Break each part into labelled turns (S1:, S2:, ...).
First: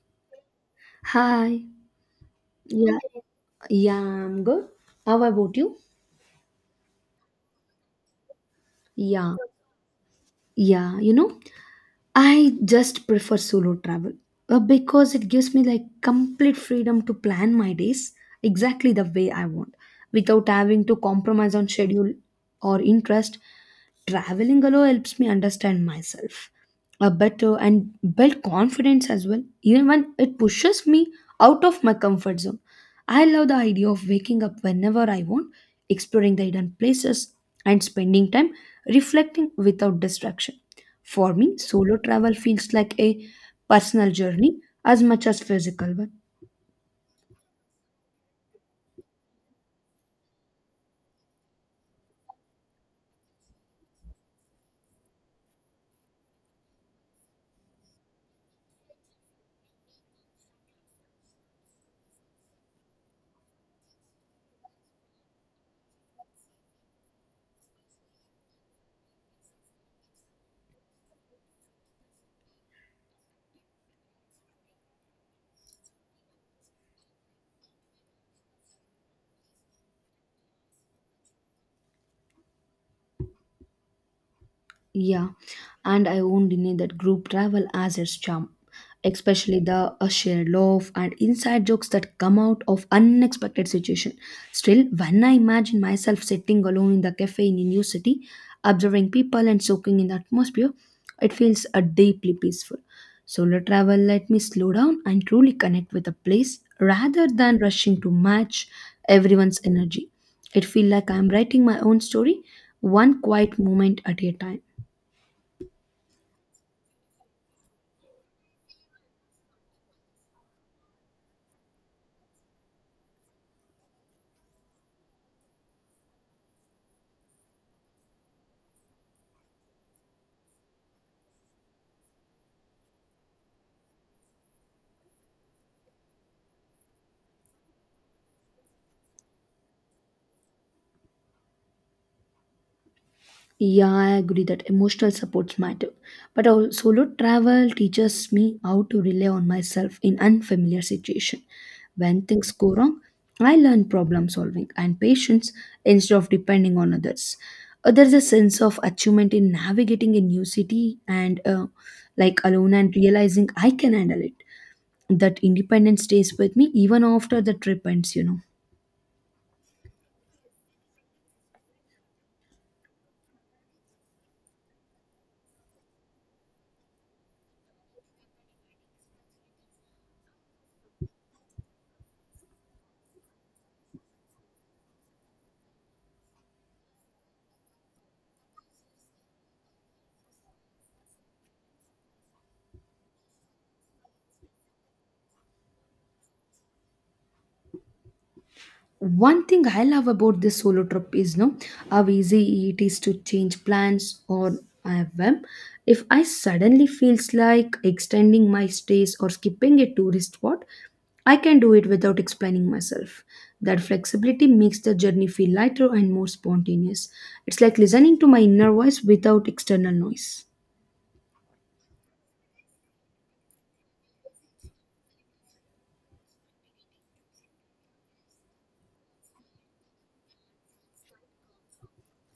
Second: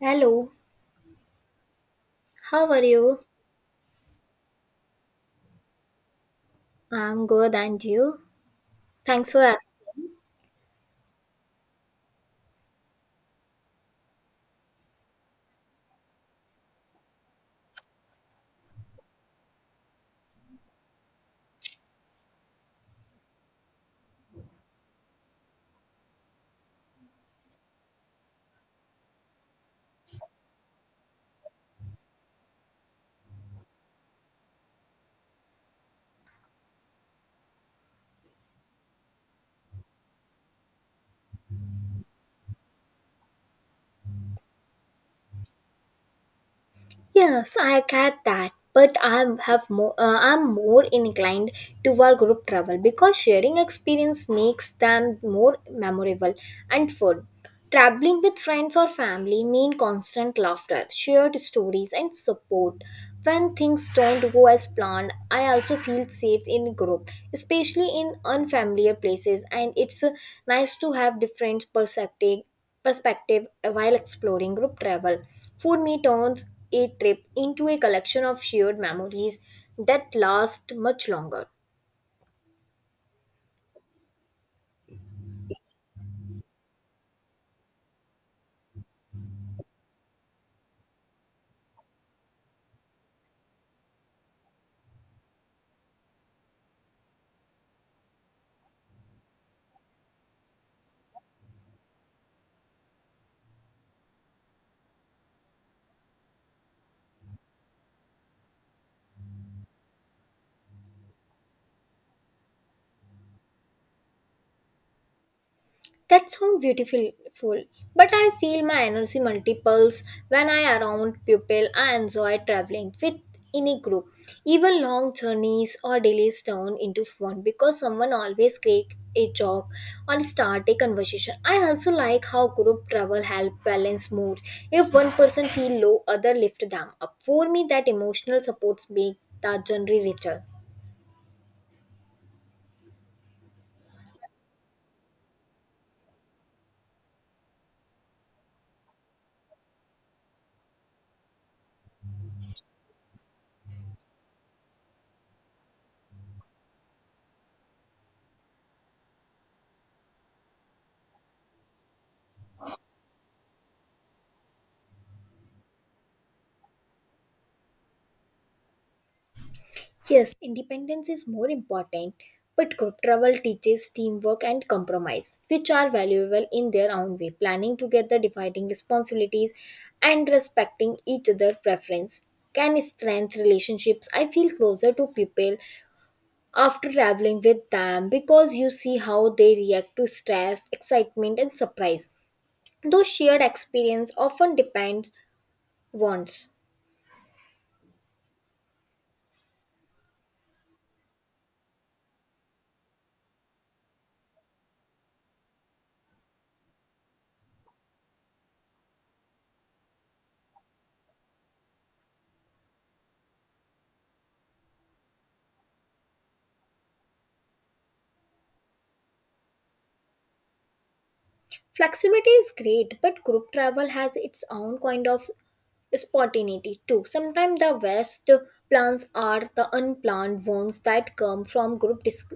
S1: Hello,
S2: Hi.
S1: how are
S2: Yeah.
S1: you?
S2: Yeah, I'm good. How about you?
S1: I'm good, and you? Thanks
S2: Yeah.
S1: for asking.
S2: Yeah. I just prefer solo travel because it gives me like complete freedom to plan my days exactly the way I want without having to compromise on schedule or interest. Traveling alone helps me understand myself better and build confidence as well, even when it pushes me out of my comfort zone. I love the idea of waking up whenever I want, exploring the hidden places, and spending time reflecting without distraction. For me, solo travel feels like a personal journey as much as physical one.
S1: Yes, I get that, but I have more. I'm more inclined toward group travel because sharing experience makes them more memorable and fun. Traveling with friends or family mean constant laughter, shared stories, and support. When things don't go as planned, I also feel safe in group, especially in unfamiliar places. And it's nice to have different perspective while exploring group travel. Food me turns a trip into a collection of shared memories that last much longer.
S2: Yeah, and I won't deny that group travel has its charm, especially the shared love and inside jokes that come out of unexpected situation. Still, when I imagine myself sitting alone in the cafe in a new city, observing people and soaking in the atmosphere, it feels deeply peaceful. Solo travel let me slow down and truly connect with a place rather than rushing to match everyone's energy. It feels like I'm writing my own story, one quiet moment at a time.
S1: That sounds beautiful, full, but I feel my energy multiples when I around people. I enjoy traveling with in a group. Even long journeys or delays turn into fun because someone always crack a joke or start a conversation. I also like how group travel help balance mood. If one person feel low, other lift them up. For me, that emotional supports make the journey richer.
S2: Yeah, I agree that emotional supports matter. But our solo travel teaches me how to rely on myself in unfamiliar situation. When things go wrong, I learn problem solving and patience instead of depending on others. There's a sense of achievement in navigating a new city and like alone and realizing I can handle it. That independence stays with me even after the trip ends.
S1: Yes, independence is more important, but group travel teaches teamwork and compromise, which are valuable in their own way. Planning together, dividing responsibilities, and respecting each other's preference can strengthen relationships. I feel closer to people after traveling with them because you see how they react to stress, excitement, and surprise. Those shared experience often depends wants.
S2: One thing I love about this solo trip is no how easy it is to change plans or have them. If I suddenly feels like extending my stays or skipping a tourist spot, I can do it without explaining myself. That flexibility makes the journey feel lighter and more spontaneous. It's like listening to my inner voice without external noise.
S1: Flexibility is great, but group travel has its own kind of spontaneity too. Sometimes the best plans are the unplanned ones that come from group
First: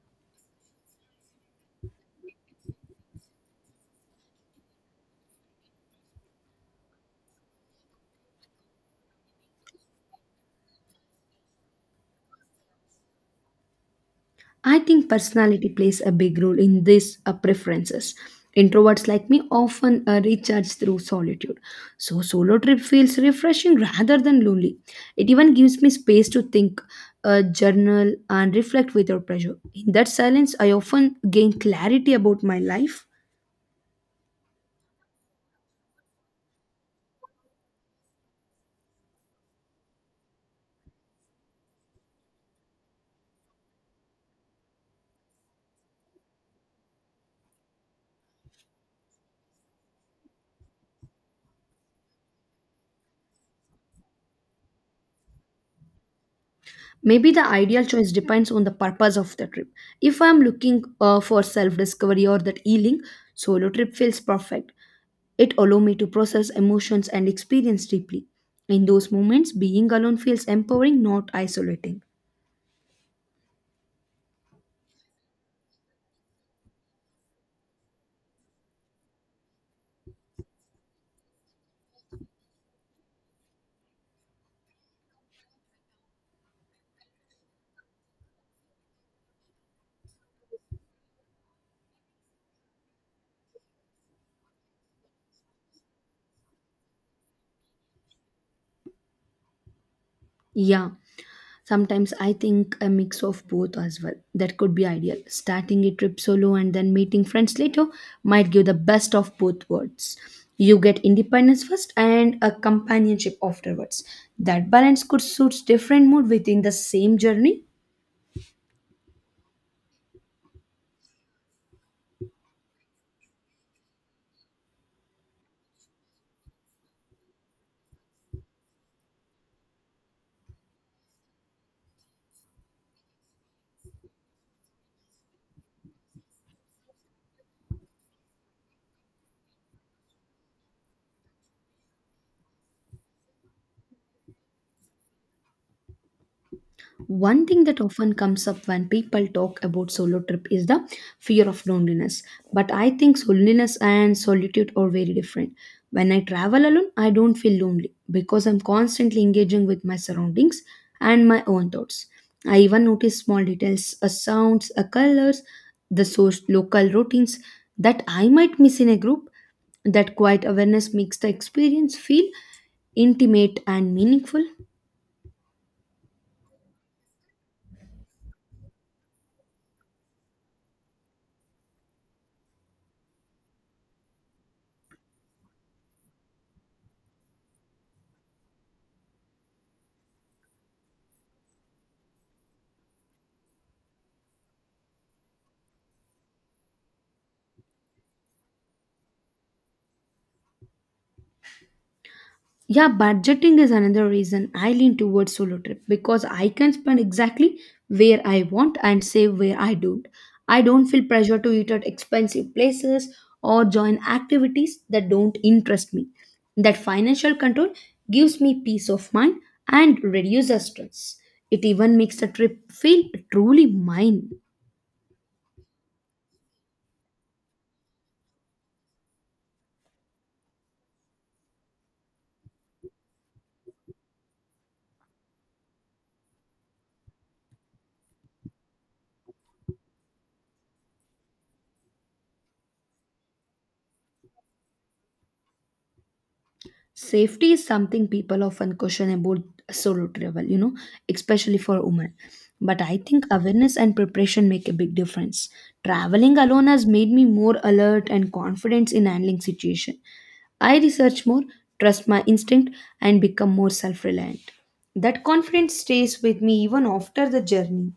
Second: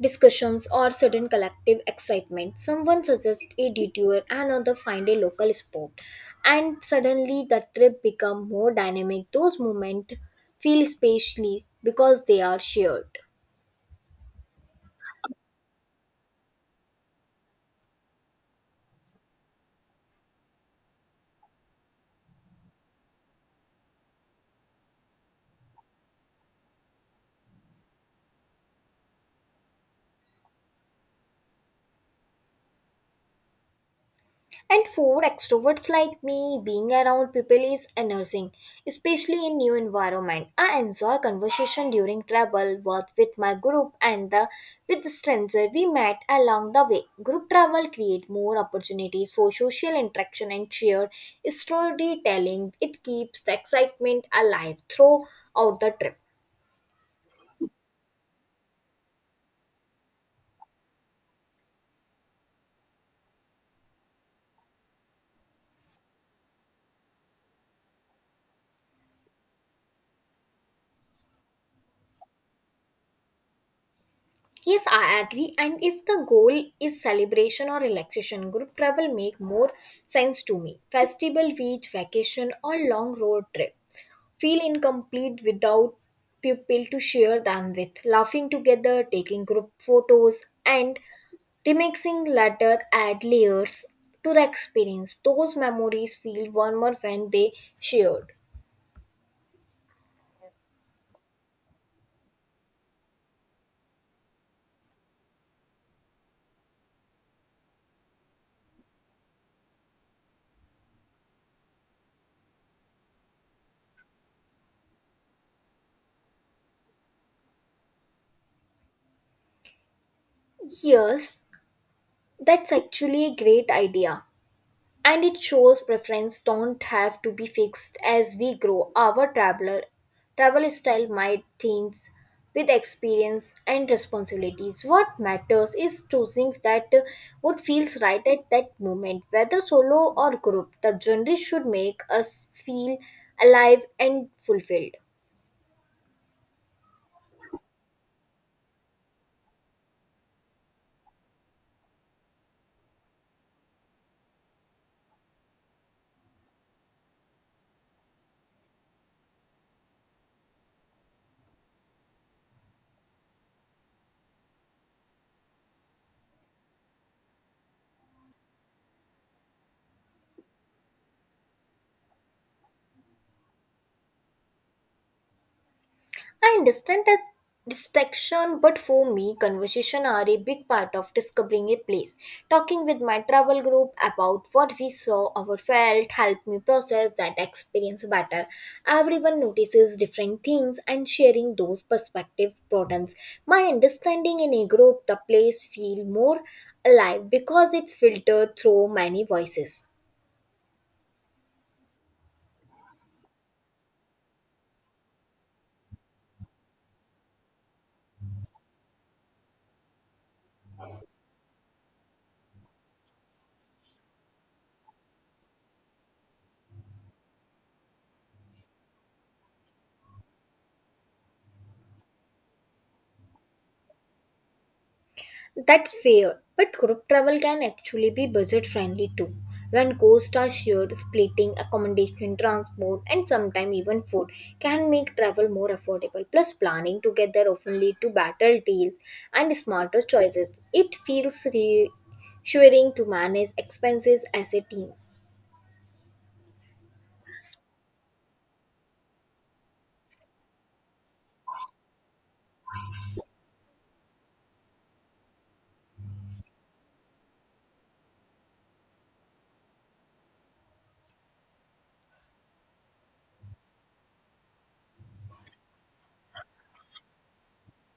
S1: discussions or sudden collective excitement. Someone suggests a detour, another find a local spot, and suddenly the trip becomes more dynamic. Those moments feel specially because they are shared.
S2: I think personality plays a big role in these preferences. Introverts like me often recharge through solitude. So, solo trip feels refreshing rather than lonely. It even gives me space to think, journal, and reflect without pressure. In that silence, I often gain clarity about my life.
S1: And for extroverts like me, being around people is energizing, especially in new environment. I enjoy conversation during travel, both with my group and the with the stranger we met along the way. Group travel create more opportunities for social interaction and shared storytelling. It keeps the excitement alive throughout the trip.
S2: Maybe the ideal choice depends on the purpose of the trip. If I'm looking for self discovery or that healing, solo trip feels perfect. It allows me to process emotions and experience deeply. In those moments, being alone feels empowering, not isolating.
S1: Yes, I agree. And if the goal is celebration or relaxation, group travel make more sense to me. Festival, beach, vacation, or long road trip feel incomplete without people to share them with. Laughing together, taking group photos, and remixing later add layers to the experience. Those memories feel warmer when they shared.
S2: Yeah. Sometimes I think a mix of both as well. That could be ideal. Starting a trip solo and then meeting friends later might give the best of both worlds. You get independence first and a companionship afterwards. That balance could suit different mood within the same journey.
S1: Yes, that's actually a great idea, and it shows preference don't have to be fixed. As we grow, our travel style might change with experience and responsibilities. What matters is choosing that what feels right at that moment, whether solo or group, the journey should make us feel alive and fulfilled.
S2: One thing that often comes up when people talk about solo trip is the fear of loneliness. But I think loneliness and solitude are very different. When I travel alone, I don't feel lonely because I'm constantly engaging with my surroundings and my own thoughts. I even notice small details, a sounds, a colors, the source, local routines that I might miss in a group. That quiet awareness makes the experience feel intimate and meaningful.
S1: I understand that distraction, but for me, conversation are a big part of discovering a place. Talking with my travel group about what we saw or felt helped me process that experience better. Everyone notices different things, and sharing those perspective broadens my understanding in a group. The place feel more alive because it's filtered through many voices.
S2: Yeah, budgeting is another reason I lean towards solo trip because I can spend exactly where I want and save where I don't. I don't feel pressure to eat at expensive places or join activities that don't interest me. That financial control gives me peace of mind and reduces stress. It even makes the trip feel truly mine.
S1: That's fair, but group travel can actually be budget friendly too. When costs are shared, splitting accommodation, transport, and sometimes even food can make travel more affordable. Plus, planning together often lead to better deals and smarter choices. It feels reassuring to manage expenses as a team.
S2: Safety is something people often question about solo travel, especially for women. But I think awareness and preparation make a big difference. Traveling alone has made me more alert and confident in handling situation. I research more, trust my instinct, and become more self reliant. That confidence stays with me even after the journey.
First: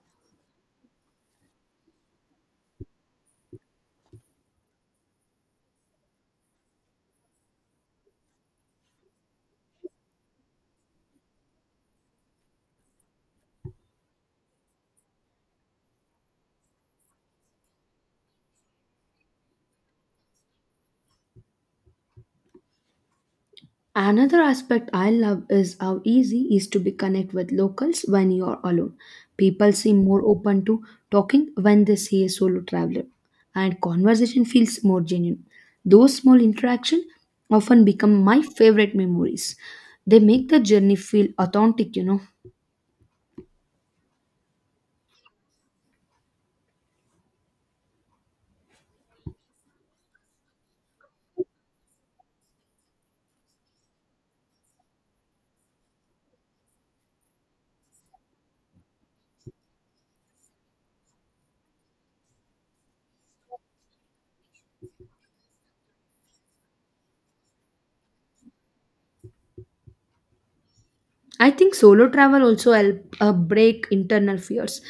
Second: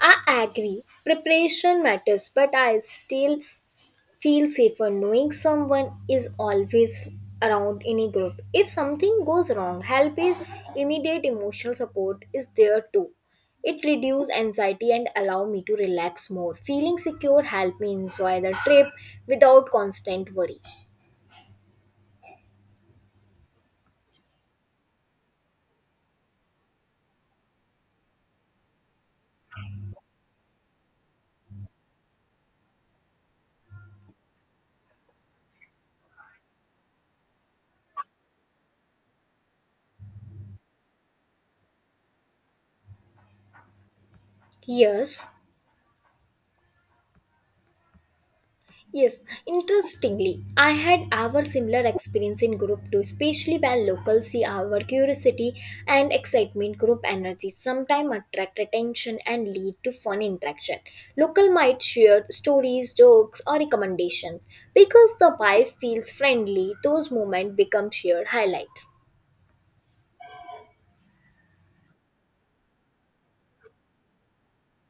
S1: I agree, preparation matters, but I still feel safer knowing someone is always around in a group. If something goes wrong, help is immediate, emotional support is there too. It reduces anxiety and allow me to relax more. Feeling secure help me enjoy the trip without constant worry.
S2: Another aspect I love is how easy it is to be connect with locals when you are alone. People seem more open to talking when they see a solo traveler, and conversation feels more genuine. Those small interactions often become my favorite memories. They make the journey feel authentic.
S1: Yes. Yes, interestingly, I had our similar experience in group too, especially when locals see our curiosity and excitement. Group energy sometimes attract attention and lead to fun interaction. Local might share stories, jokes, or recommendations. Because the vibe feels friendly, those moments become shared highlights.
S2: I think solo travel also help break internal fears.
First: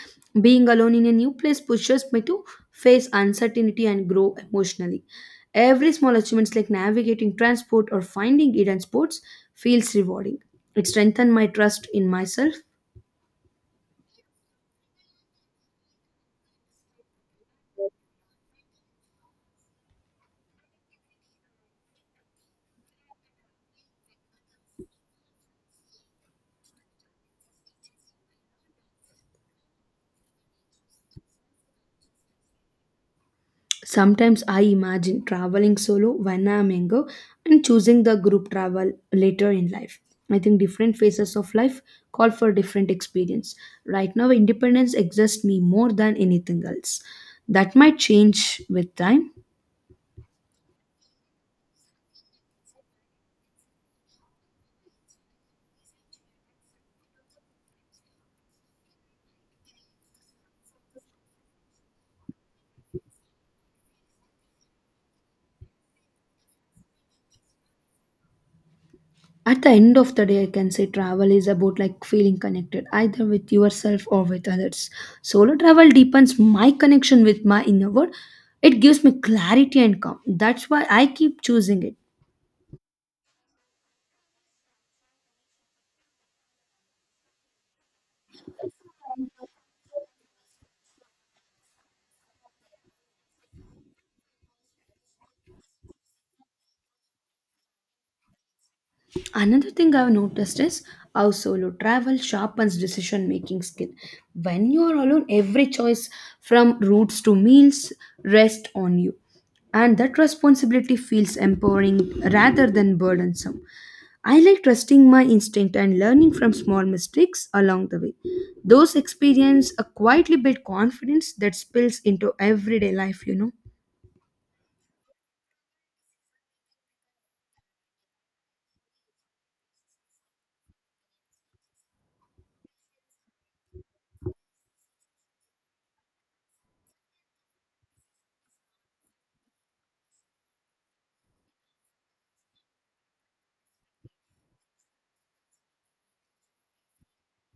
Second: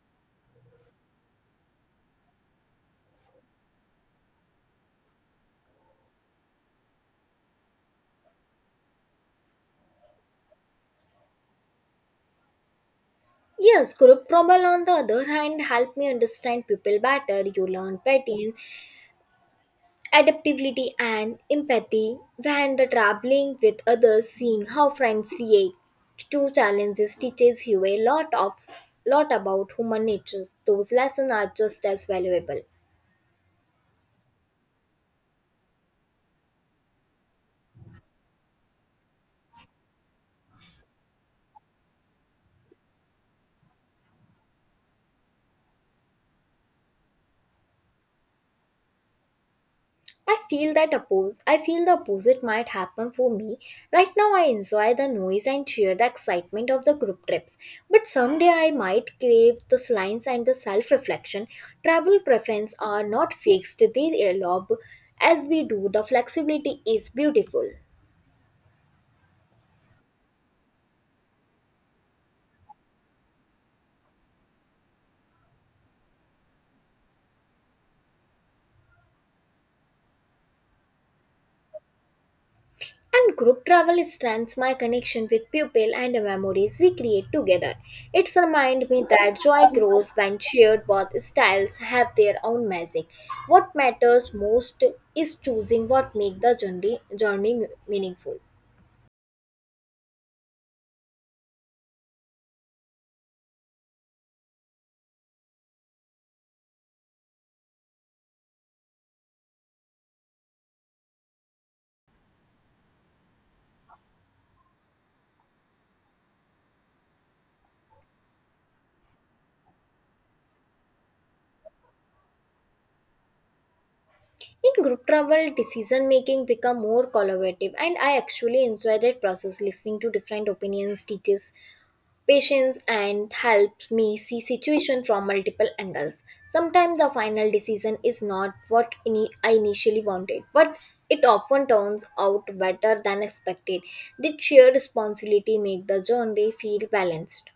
S2: Being alone in a new place pushes me to face uncertainty and grow emotionally. Every small achievements like navigating transport or finding hidden spots feels rewarding. It strengthens my trust in myself.
S1: Yes, group trouble on the other hand help me understand people better. You learn patterns, adaptability and empathy when the traveling with others, seeing how friends react to challenges teaches you a lot about human nature. Those lessons are just as valuable.
S2: Sometimes I imagine traveling solo when I am younger and choosing the group travel later in life. I think different phases of life call for different experience. Right now, independence exhausts me more than anything else. That might change with time.
S1: I feel the opposite might happen for me. Right now I enjoy the noise and cheer the excitement of the group trips. But someday I might crave the silence and the self-reflection. Travel preferences are not fixed, they evolve as we do. The flexibility is beautiful.
S2: At the end of the day, I can say travel is about like feeling connected either with yourself or with others. Solo travel deepens my connection with my inner world. It gives me clarity and calm. That's why I keep choosing it.
S1: And group travel strengthens my connection with people and the memories we create together. It's reminds me that joy grows when shared. Both styles have their own magic. What matters most is choosing what makes the journey meaningful.
S2: Another thing I've noticed is how solo travel sharpens decision making skill. When you are alone, every choice from routes to meals rests on you. And that responsibility feels empowering rather than burdensome. I like trusting my instinct and learning from small mistakes along the way. Those experiences quietly build confidence that spills into everyday life.
S1: In group travel, decision making become more collaborative, and I actually enjoy that process. Listening to different opinions teaches patience and helps me see situation from multiple angles. Sometimes the final decision is not what I initially wanted, but it often turns out better than expected. The shared responsibility make the journey feel balanced.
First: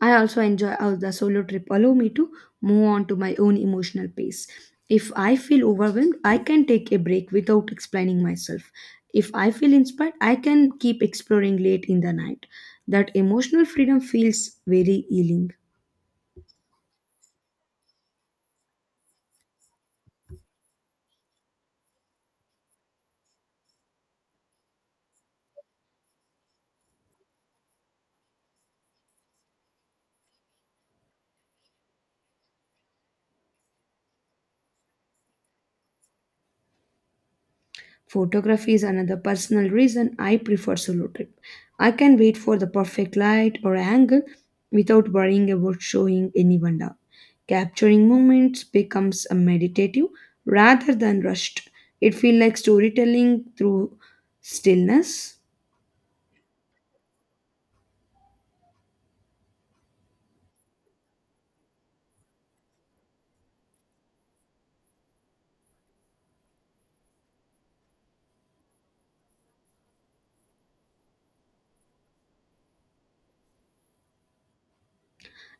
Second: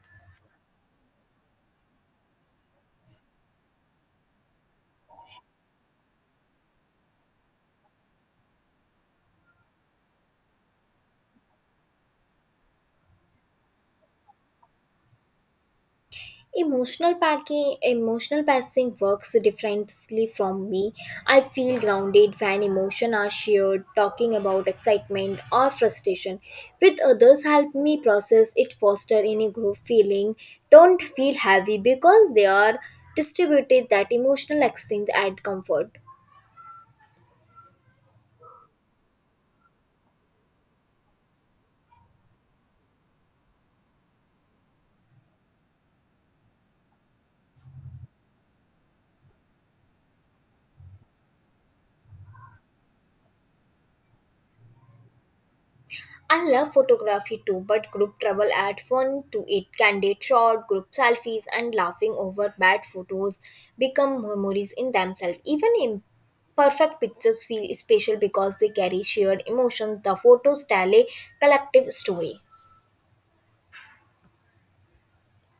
S2: I also enjoy how the solo trip allow me to move on to my own emotional pace. If I feel overwhelmed, I can take a break without explaining myself. If I feel inspired, I can keep exploring late in the night. That emotional freedom feels very healing.
S1: Emotional passing works differently from me. I feel grounded when emotions are shared, talking about excitement or frustration with others help me process it, foster any group feeling. Don't feel heavy because they are distributed. That emotional exchange add comfort.
S2: Photography is another personal reason I prefer solo trip. I can wait for the perfect light or angle without worrying about showing anyone down. Capturing moments becomes a meditative rather than rushed. It feels like storytelling through stillness.
S1: I love photography too, but group travel add fun to it. Candid shot, group selfies, and laughing over bad photos become memories in themselves. Even imperfect pictures feel special because they carry shared emotions. The photos tell a collective story.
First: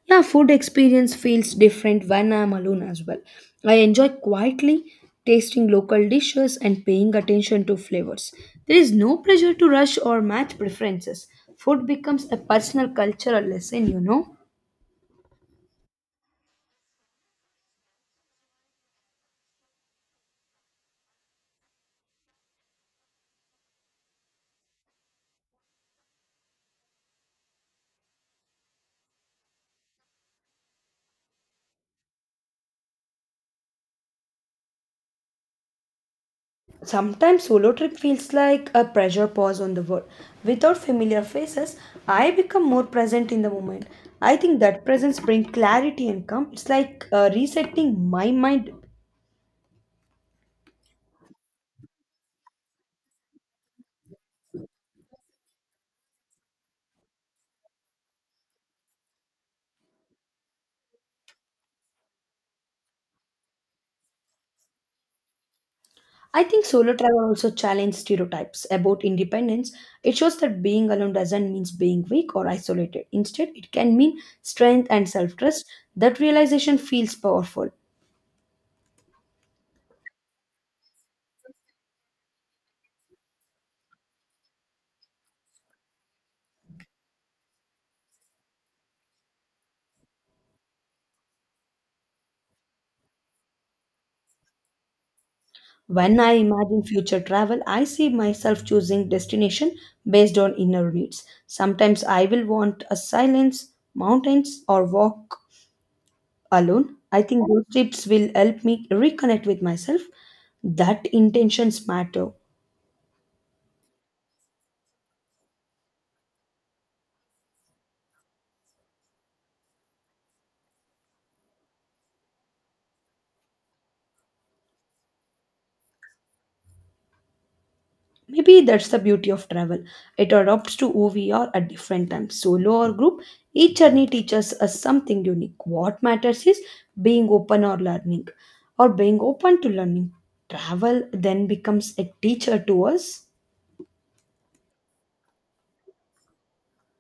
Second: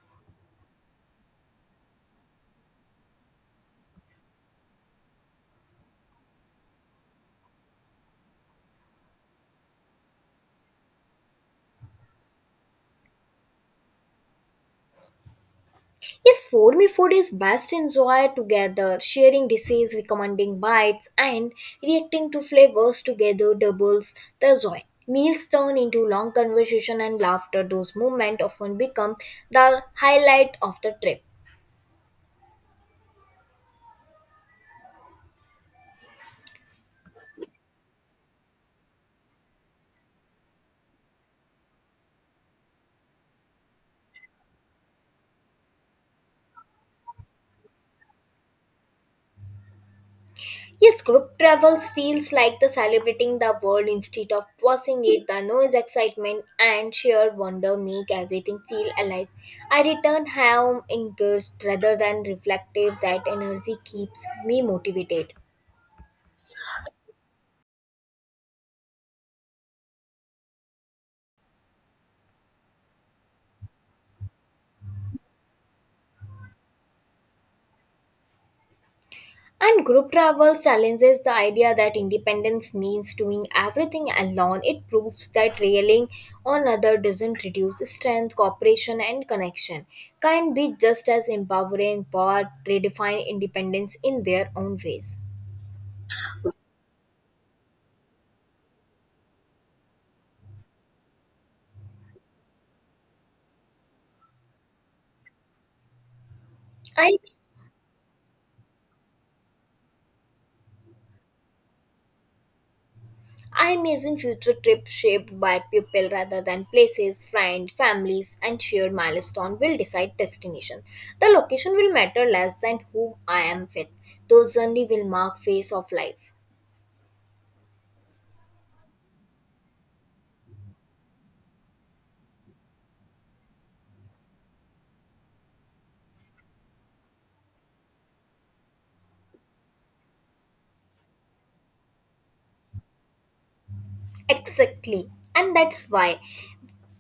S2: Yeah, food experience feels different when I'm alone as well. I enjoy quietly tasting local dishes and paying attention to flavors. There is no pressure to rush or match preferences. Food becomes a personal cultural lesson.
S1: Yes, foamy food is best enjoyed together, sharing dishes, recommending bites, and reacting to flavors together doubles the joy. Meals turn into long conversation and laughter. Those moments often become the highlight of the trip.
S2: Sometimes solo trip feels like a pressure pause on the world. Without familiar faces, I become more present in the moment. I think that presence brings clarity and calm. It's like resetting my mind.
S1: Yes, group travels feels like the celebrating the world instead of passing it. The noise, excitement, and sheer wonder make everything feel alive. I return home engaged rather than reflective. That energy keeps me motivated.
S2: I think solo travel also challenges stereotypes about independence. It shows that being alone doesn't mean being weak or isolated. Instead, it can mean strength and self trust. That realization feels powerful.
S1: And group travel challenges the idea that independence means doing everything alone. It proves that relying on others doesn't reduce strength, cooperation, and connection. Can be just as empowering, but redefine independence in their own ways.
S2: When I imagine future travel, I see myself choosing destination based on inner needs. Sometimes I will want a silence, mountains, or walk alone.
S1: I
S2: I think those trips will help me reconnect with myself. That intentions matter.
S1: I imagine future trips shaped by people rather than places, friends, families, and shared milestone will decide destination. The location will matter less than who I am with. Those journey will mark phase of life.
S2: Maybe that's the beauty of travel. It adapts to who we are at different times, solo or group. Each journey teaches us something unique. What matters is being open or learning, or being open to learning. Travel then becomes a teacher to us.
S1: Exactly. And that's why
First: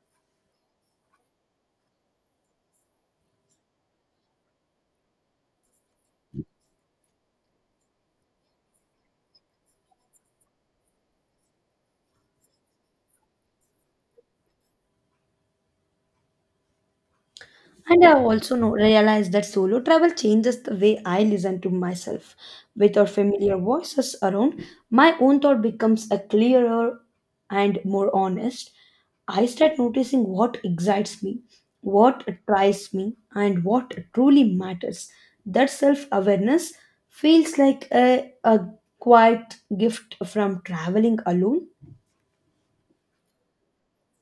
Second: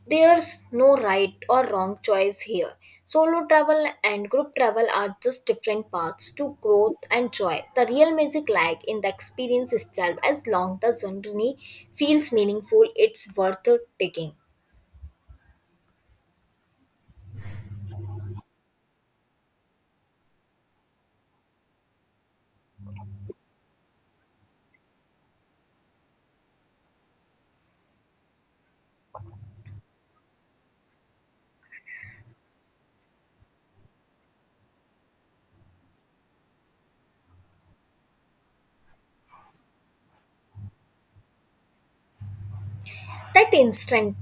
S1: there's no right or wrong choice here. Solo travel and group travel are just different paths to growth and joy. The real magic lies in the experience itself. As long the journey feels meaningful, it's worth taking.
S2: And I've also realized that solo travel changes the way I listen to myself. Without familiar voices around, my own thought becomes a clearer and more honest. I start noticing what excites me, what attracts me, and what truly matters. That self awareness feels like a quiet gift from traveling alone.
S1: That instant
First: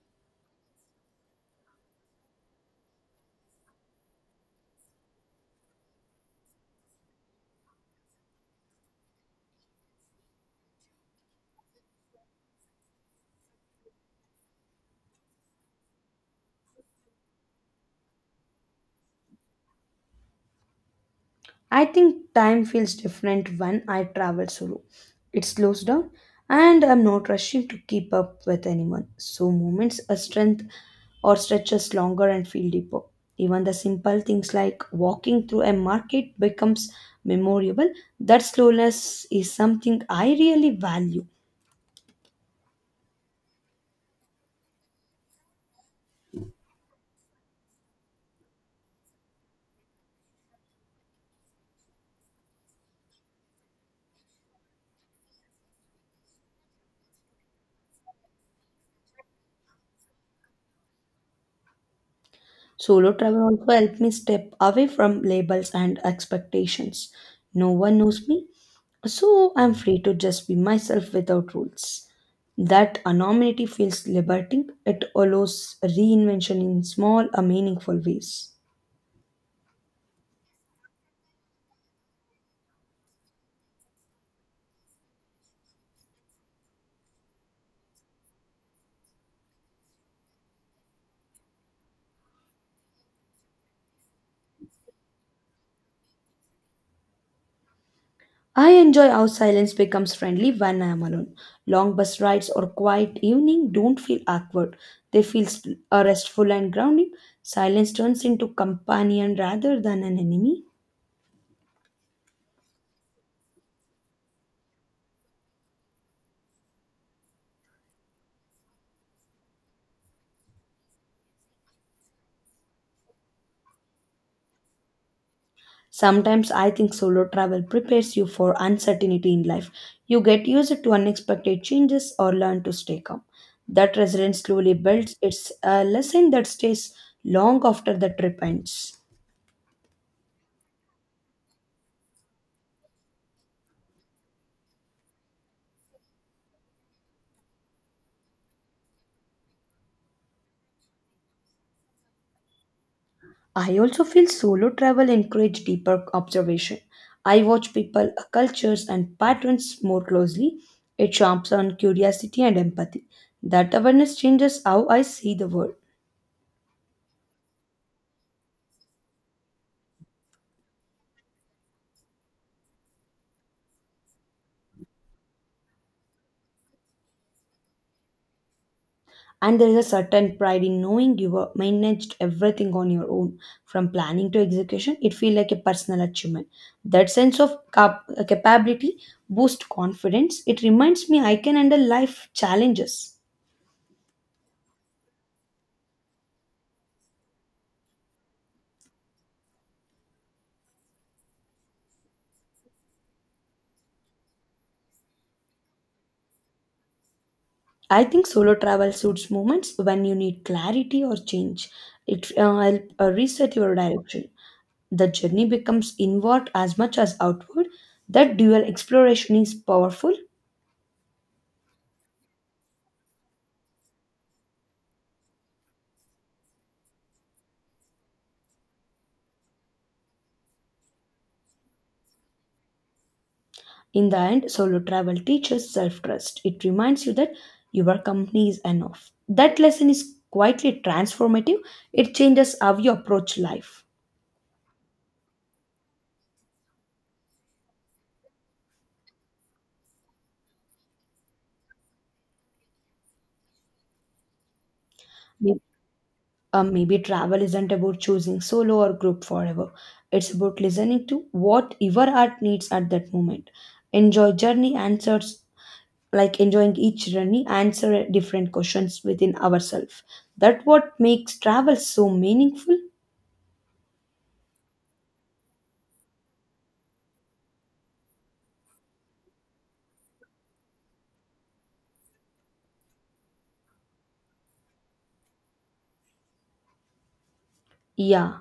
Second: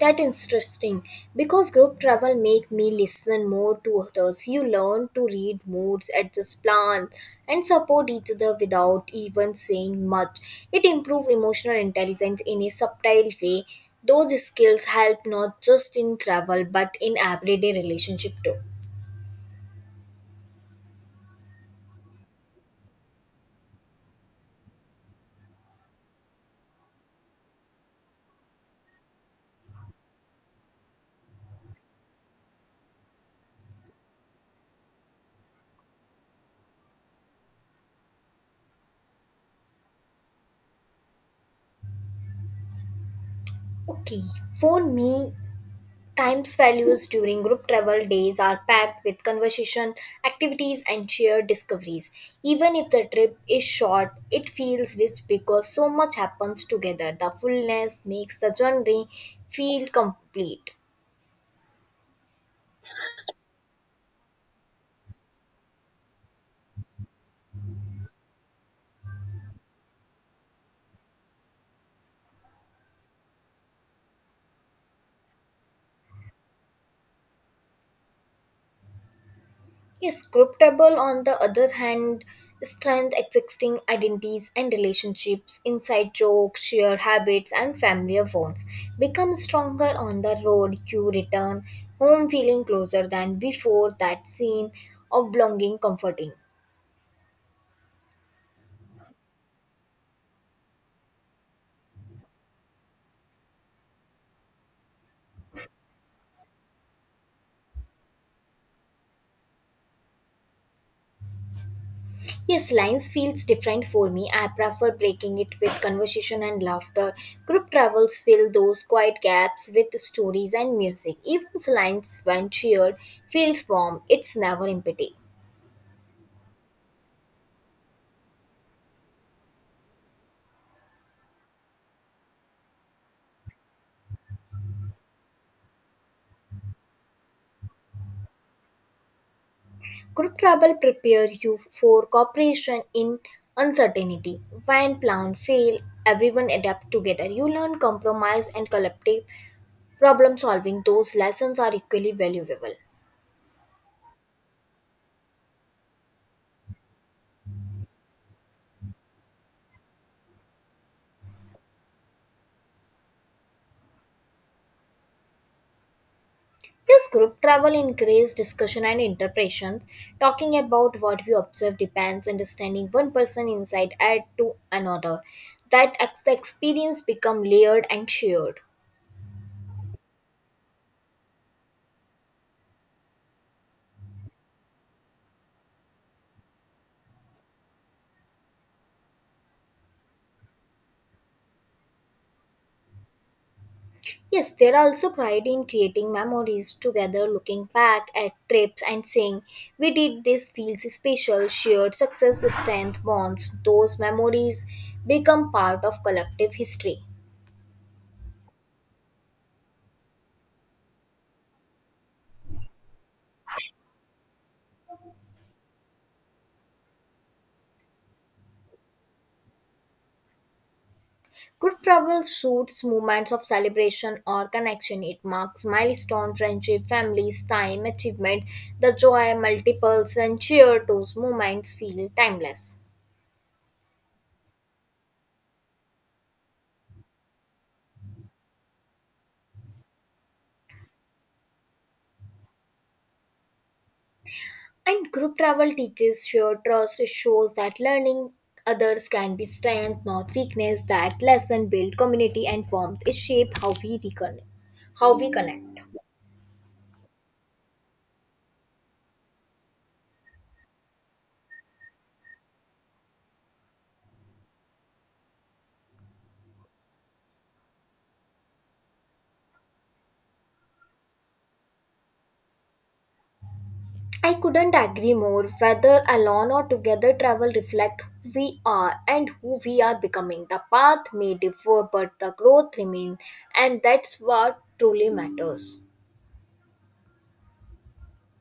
S1: That interesting because group travel make me listen more to others. You learn to read moods, adjust plans, and support each other without even saying much. It improves emotional intelligence in a subtle way. Those skills help not just in travel but in everyday relationship too.
S2: I think time feels different when I travel solo. It slows down and I'm not rushing to keep up with anyone. So moments a strength or stretches longer and feel deeper. Even the simple things like walking through a market becomes memorable. That slowness is something I really value.
S1: Okay, for me, Time's values during group travel days are packed with conversation, activities, and shared discoveries. Even if the trip is short, it feels rich because so much happens together. The fullness makes the journey feel complete.
S2: Solo travel also helped me step away from labels and expectations. No one knows me, so I'm free to just be myself without rules. That anonymity feels liberating. It allows reinvention in small, meaningful ways.
S1: Yes, Cryptable, on the other hand, strength existing identities and relationships, inside jokes, shared habits, and familiar bonds become stronger on the road, you return home feeling closer than before, that scene of belonging comforting.
S2: I enjoy how silence becomes friendly when I am alone. Long bus rides or quiet evening don't feel awkward. They feel s- restful and grounding. Silence turns into companion rather than an enemy.
S1: Yes, lines feels different for me. I prefer breaking it with conversation and laughter. Group travels fill those quiet gaps with stories and music. Even lines when shared feels warm. It's never empty.
S2: Sometimes I think solo travel prepares you for uncertainty in life. You get used to unexpected changes or learn to stay calm. That resilience slowly builds. It's a lesson that stays long after the trip ends.
S1: Good trouble prepare you for cooperation in uncertainty. When plans fail, everyone adapt together. You learn compromise and collective problem solving. Those lessons are equally valuable.
S2: I also feel solo travel encourage deeper observation. I watch people, cultures, and patterns more closely. It sharps on curiosity and empathy. That awareness changes how I see the world.
S1: Yes, group travel increases discussion and interpretations. Talking about what we observe depends understanding one person insight add to another. The experience become layered and shared.
S2: And there is a certain pride in knowing you were managed everything on your own, from planning to execution. It feels like a personal achievement. That sense of capability boosts confidence. It reminds me I can handle life challenges.
S1: Yes, there are also pride in creating memories together, looking back at trips and saying, we did this feels special, shared success, strength, bonds. Those memories become part of collective history.
S2: I think solo travel suits moments when you need clarity or change. It help reset your direction. The journey becomes inward as much as outward. That dual exploration is powerful.
S1: Good travel suits moments of celebration or connection. It marks milestone, friendship, families, time, achievement, the joy multiples when shared. Those moments feel timeless.
S2: In the end, solo travel teaches self trust. It reminds you that your company is enough. That lesson is quietly transformative. It changes how you approach life.
S1: And group travel teaches shared trust. It shows that learning others can be strength, not weakness. That lesson build community and warmth. It shape how we
S2: May-
S1: connect.
S2: Maybe travel isn't about choosing solo or group forever. It's about listening to what your heart needs at that moment. Enjoy journey answers like enjoying each journey answer different questions within ourselves. That what makes travel so meaningful.
S1: I couldn't agree more. Whether alone or together, travel reflects who we are and who we are becoming. The path may differ, but the growth remains, and that's what truly matters.
S2: Yeah.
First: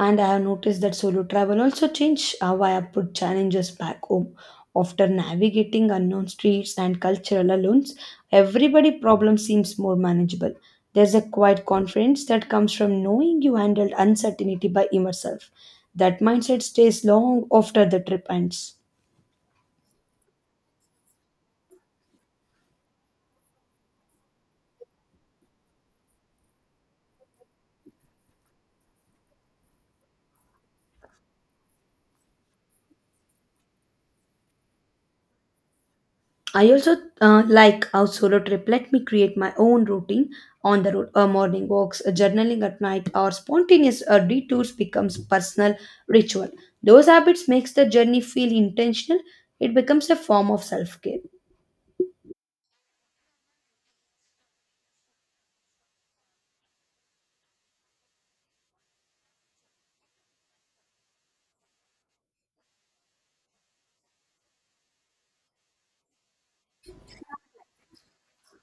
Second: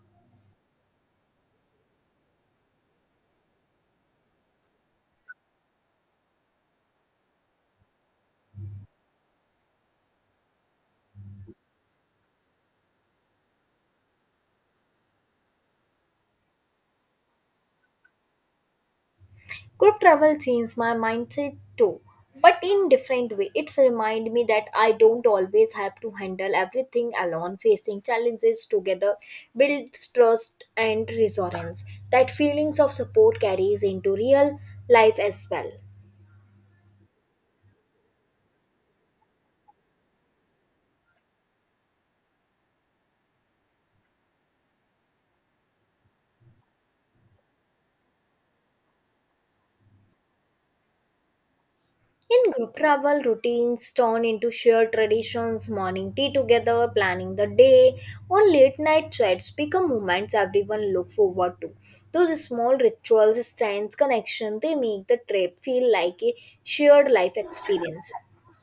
S2: And I have noticed that solo travel also changed how I put challenges back home. After navigating unknown streets and cultural unknowns, everybody problem seems more manageable. There's a quiet confidence that comes from knowing you handled uncertainty by yourself. That mindset stays long after the trip ends.
S1: Group travel changed my mindset too, but in different way. It's remind me that I don't always have to handle everything alone. Facing challenges together builds trust and resilience. That feelings of support carries into real life as well.
S2: I also like how solo trip let me create my own routine on the road. Morning walks, journaling at night, or spontaneous detours becomes personal ritual. Those habits makes the journey feel intentional. It becomes a form of self care.
S1: In group travel, routines turn into shared traditions, morning tea together, planning the day, or late night chats become moments everyone look forward to. Those small rituals, sense connection, they make the trip feel like a shared life experience.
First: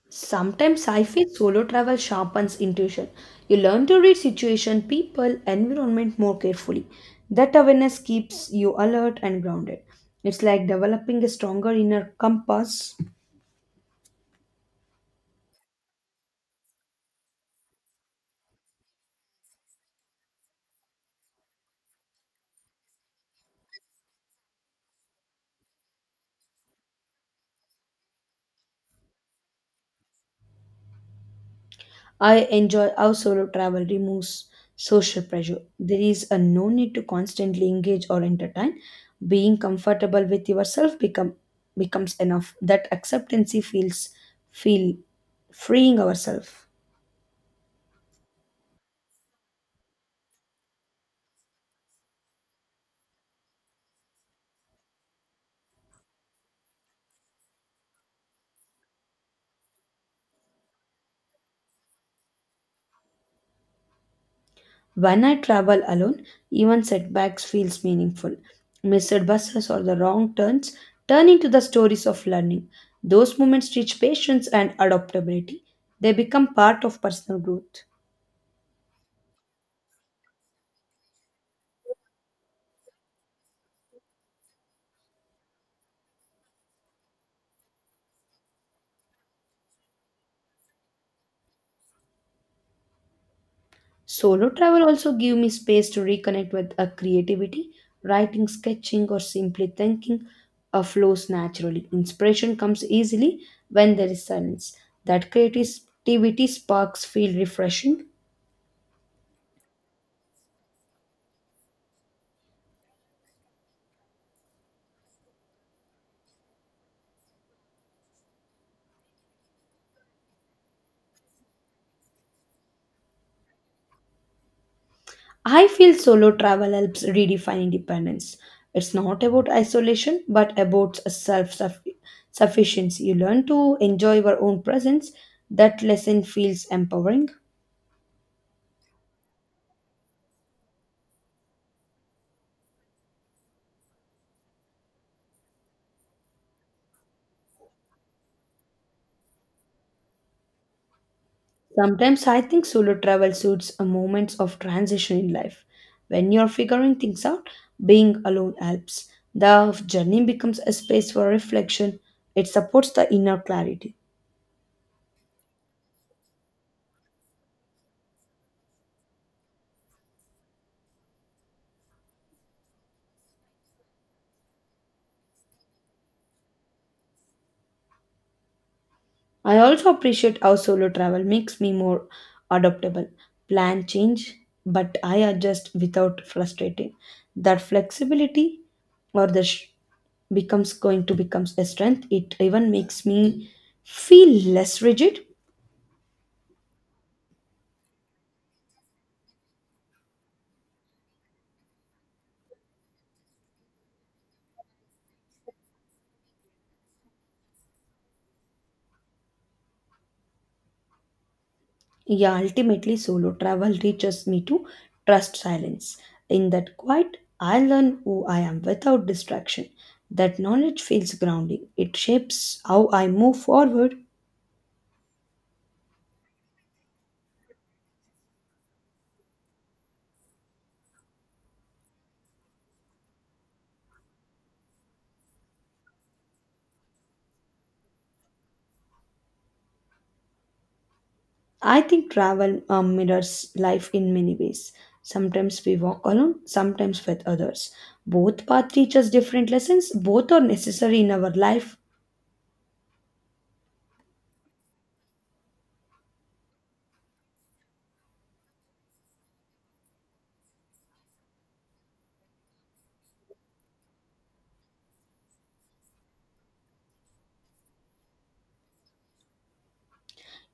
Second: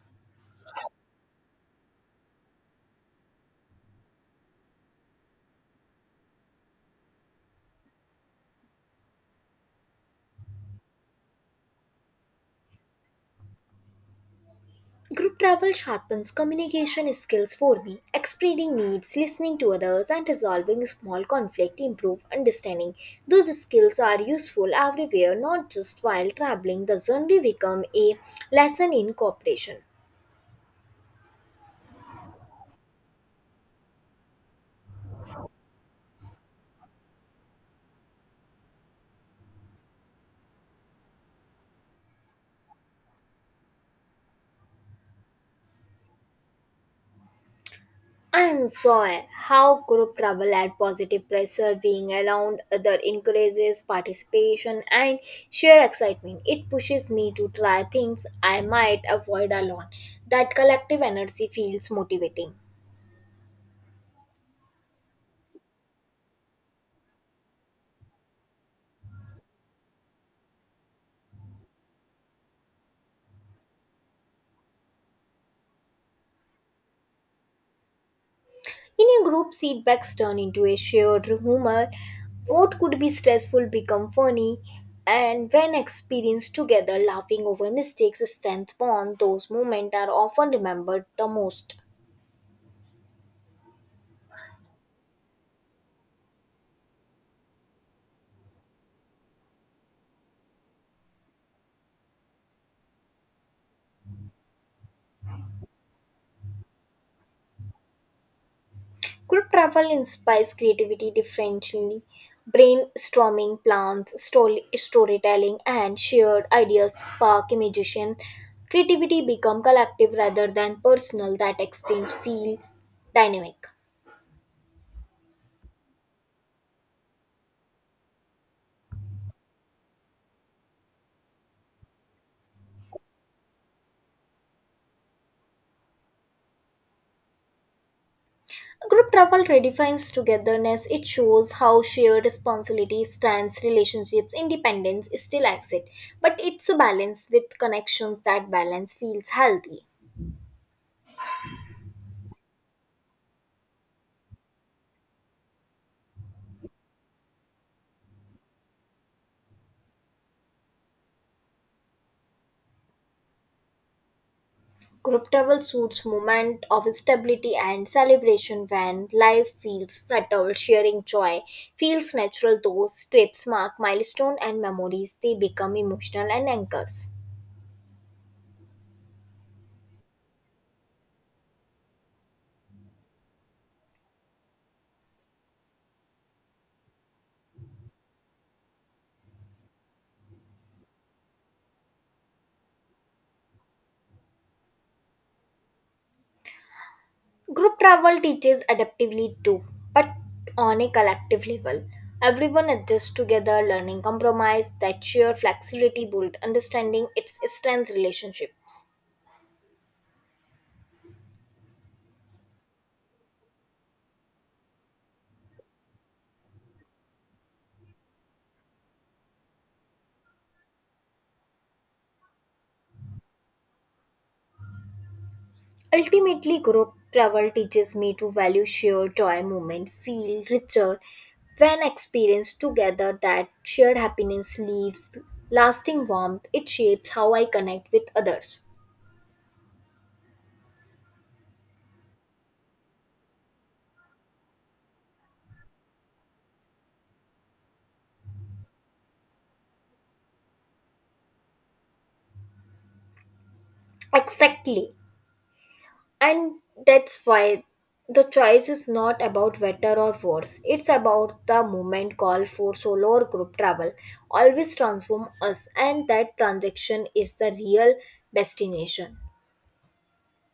S2: Sometimes I feel solo travel sharpens intuition. You learn to read situation, people, environment more carefully. That awareness keeps you alert and grounded. It's like developing a stronger inner compass.
S1: Group travel sharpens communication skills for me. Explaining needs, listening to others, and resolving small conflict improve understanding. Those skills are useful everywhere, not just while traveling. The journey become a lesson in cooperation.
S2: I enjoy how solo travel removes social pressure. There is a no need to constantly engage or entertain. Being comfortable with yourself becomes enough. That acceptancy feel freeing ourselves.
S1: I enjoy how group travel adds positive pressure, being around other encourages participation and shared excitement. It pushes me to try things I might avoid alone. That collective energy feels motivating.
S2: When I travel alone, even setbacks feels meaningful. Missed buses or the wrong turn into the stories of learning. Those moments teach patience and adaptability. They become part of personal growth.
S1: In a group, feedbacks turn into a shared humor. What could be stressful become funny, and when experienced together, laughing over mistakes strengthens bond. Those moments are often remembered the most.
S2: Solo travel also give me space to reconnect with a creativity, writing, sketching, or simply thinking flows naturally. Inspiration comes easily when there is silence. That creativity sparks feel refreshing.
S1: Group travel inspires creativity differently. Brainstorming plans, story, storytelling, and shared ideas spark imagination. Creativity become collective rather than personal. That exchange feel dynamic.
S2: I feel solo travel helps redefine independence. It's not about isolation, but about self sufficiency. You learn to enjoy your own presence. That lesson feels empowering.
S1: Group travel redefines togetherness. It shows how shared responsibility, stands, relationships, independence still exist, but it's a balance with connections. That balance feels healthy.
S2: Sometimes I think solo travel suits a moments of transition in life. When you're figuring things out, being alone helps. The journey becomes a space for reflection. It supports the inner clarity.
S1: Group travel suits moment of stability and celebration when life feels settled. Sharing joy feels natural. Those trips mark milestone and memories. They become emotional and anchors.
S2: I also appreciate how solo travel makes me more adaptable. Plan change, but I adjust without frustrating. That flexibility or the sh- becomes going to becomes a strength. It even makes me feel less rigid.
S1: Group travel teaches adaptively too, but on a collective level. Everyone adjusts together, learning compromise, that sheer flexibility build understanding its strength relationship.
S2: Yeah, ultimately, solo travel teaches me to trust silence. In that quiet, I learn who I am without distraction. That knowledge feels grounding. It shapes how I move forward.
S1: Ultimately, group travel teaches me to value shared joy moment, feel richer when experienced together. That shared happiness leaves lasting warmth, it shapes how I connect with others.
S2: I think travel mirrors life in many ways. Sometimes we walk alone, sometimes with others. Both paths teach us different lessons. Both are necessary in our life.
S1: Exactly. And that's why the choice is not about better or worse. It's about the movement call for solo or group travel. Always transform us, and that transaction is the real destination.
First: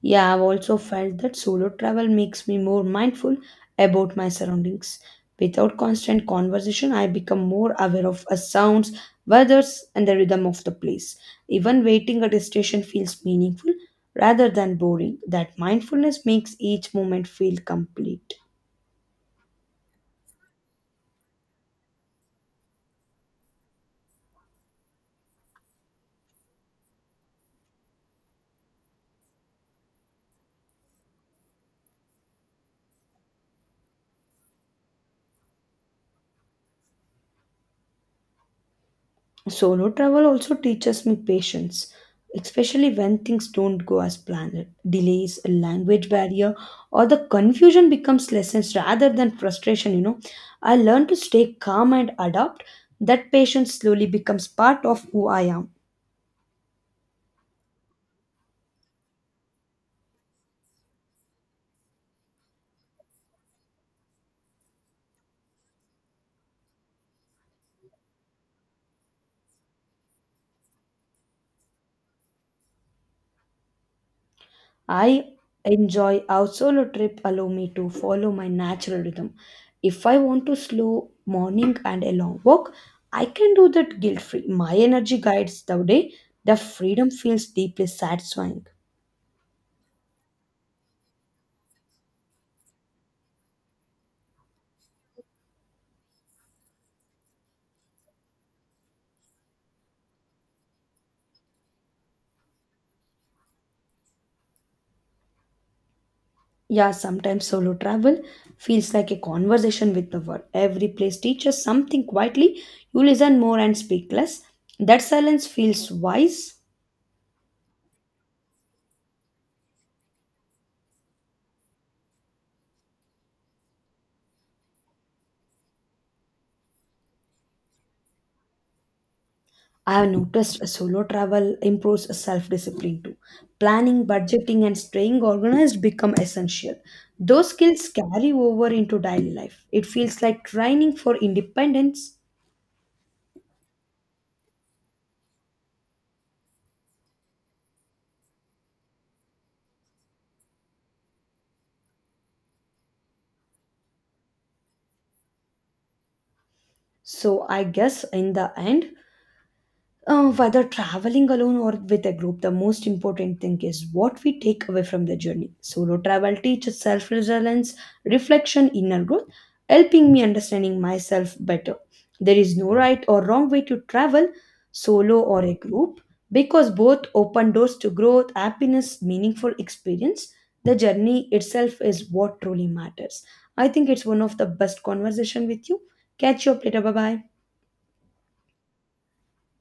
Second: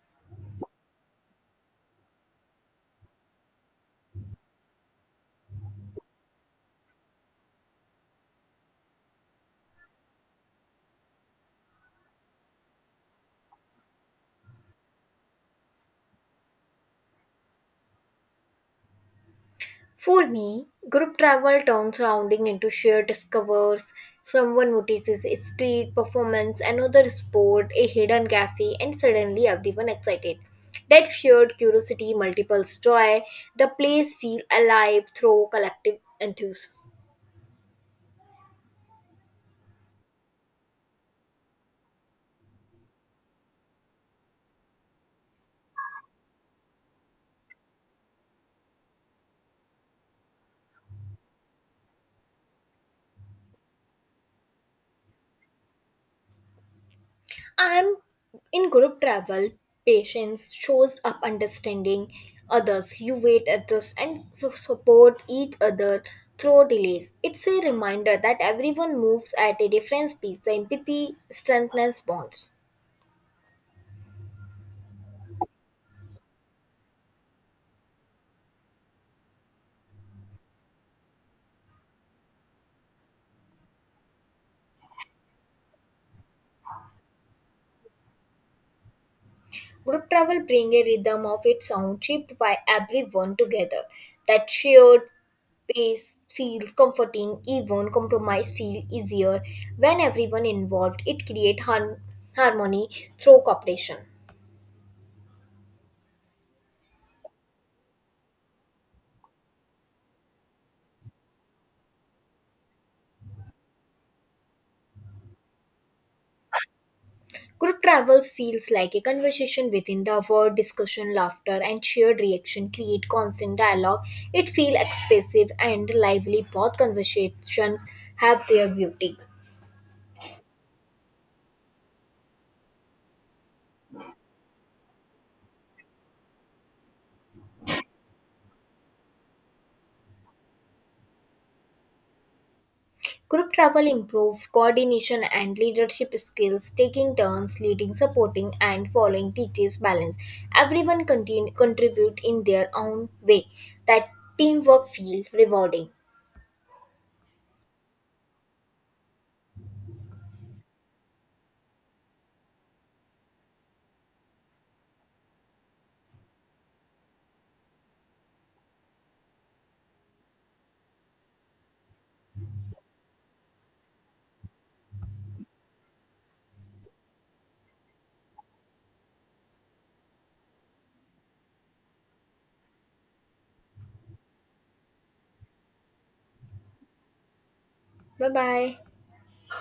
S2: Yeah, I've also felt that solo travel makes me more mindful about my surroundings. Without constant conversation, I become more aware of a sounds, weathers, and the rhythm of the place. Even waiting at a station feels meaningful rather than boring. That mindfulness makes each moment feel complete.
S1: For me, group travel turns rounding into shared discovers. Someone notices a street performance, another sport, a hidden cafe, and suddenly everyone excited. That shared curiosity multiples joy. The place feel alive through collective enthusiasm.
S2: Solo travel also teaches me patience, especially when things don't go as planned. Delays, a language barrier, or the confusion becomes lessons rather than frustration. I learn to stay calm and adapt. That patience slowly becomes part of who I am.
S1: I'm In group travel, patience shows up understanding others. You wait, adjust, and support each other through delays. It's a reminder that everyone moves at a different speed. The empathy strengthens bonds.
S2: I enjoy how solo trip allow me to follow my natural rhythm. If I want to slow morning and a long walk, I can do that guilt free. My energy guides the day. The freedom feels deeply satisfying.
S1: Group travel brings a rhythm of its own, shaped by everyone together. That shared pace feels comforting, even compromise feel easier when everyone involved. It creates harmony through cooperation.
S2: Yeah, sometimes solo travel feels like a conversation with the world. Every place teaches something quietly. You listen more and speak less. That silence feels wise.
S1: Group travels feels like a conversation within the word discussion, laughter, and shared reaction create constant dialogue. It feels expressive and lively. Both conversations have their beauty.
S2: I have noticed a solo travel improves self discipline too. Planning, budgeting, and staying organized become essential. Those skills carry over into daily life. It feels like training for independence.
S1: Group travel improves coordination and leadership skills, taking turns leading, supporting, and following teaches balance. Everyone continue, contribute in their own way. That teamwork feel rewarding.
S2: So, I guess in the end, whether traveling alone or with a group, the most important thing is what we take away from the journey. Solo travel teaches self resilience, reflection, inner growth, helping me understanding myself better. There is no right or wrong way to travel, solo or a group, because both open doors to growth, happiness, meaningful experience. The journey itself is what truly matters. I think it's one of the best conversation with you. Catch you up later. Bye bye.
S1: Bye bye.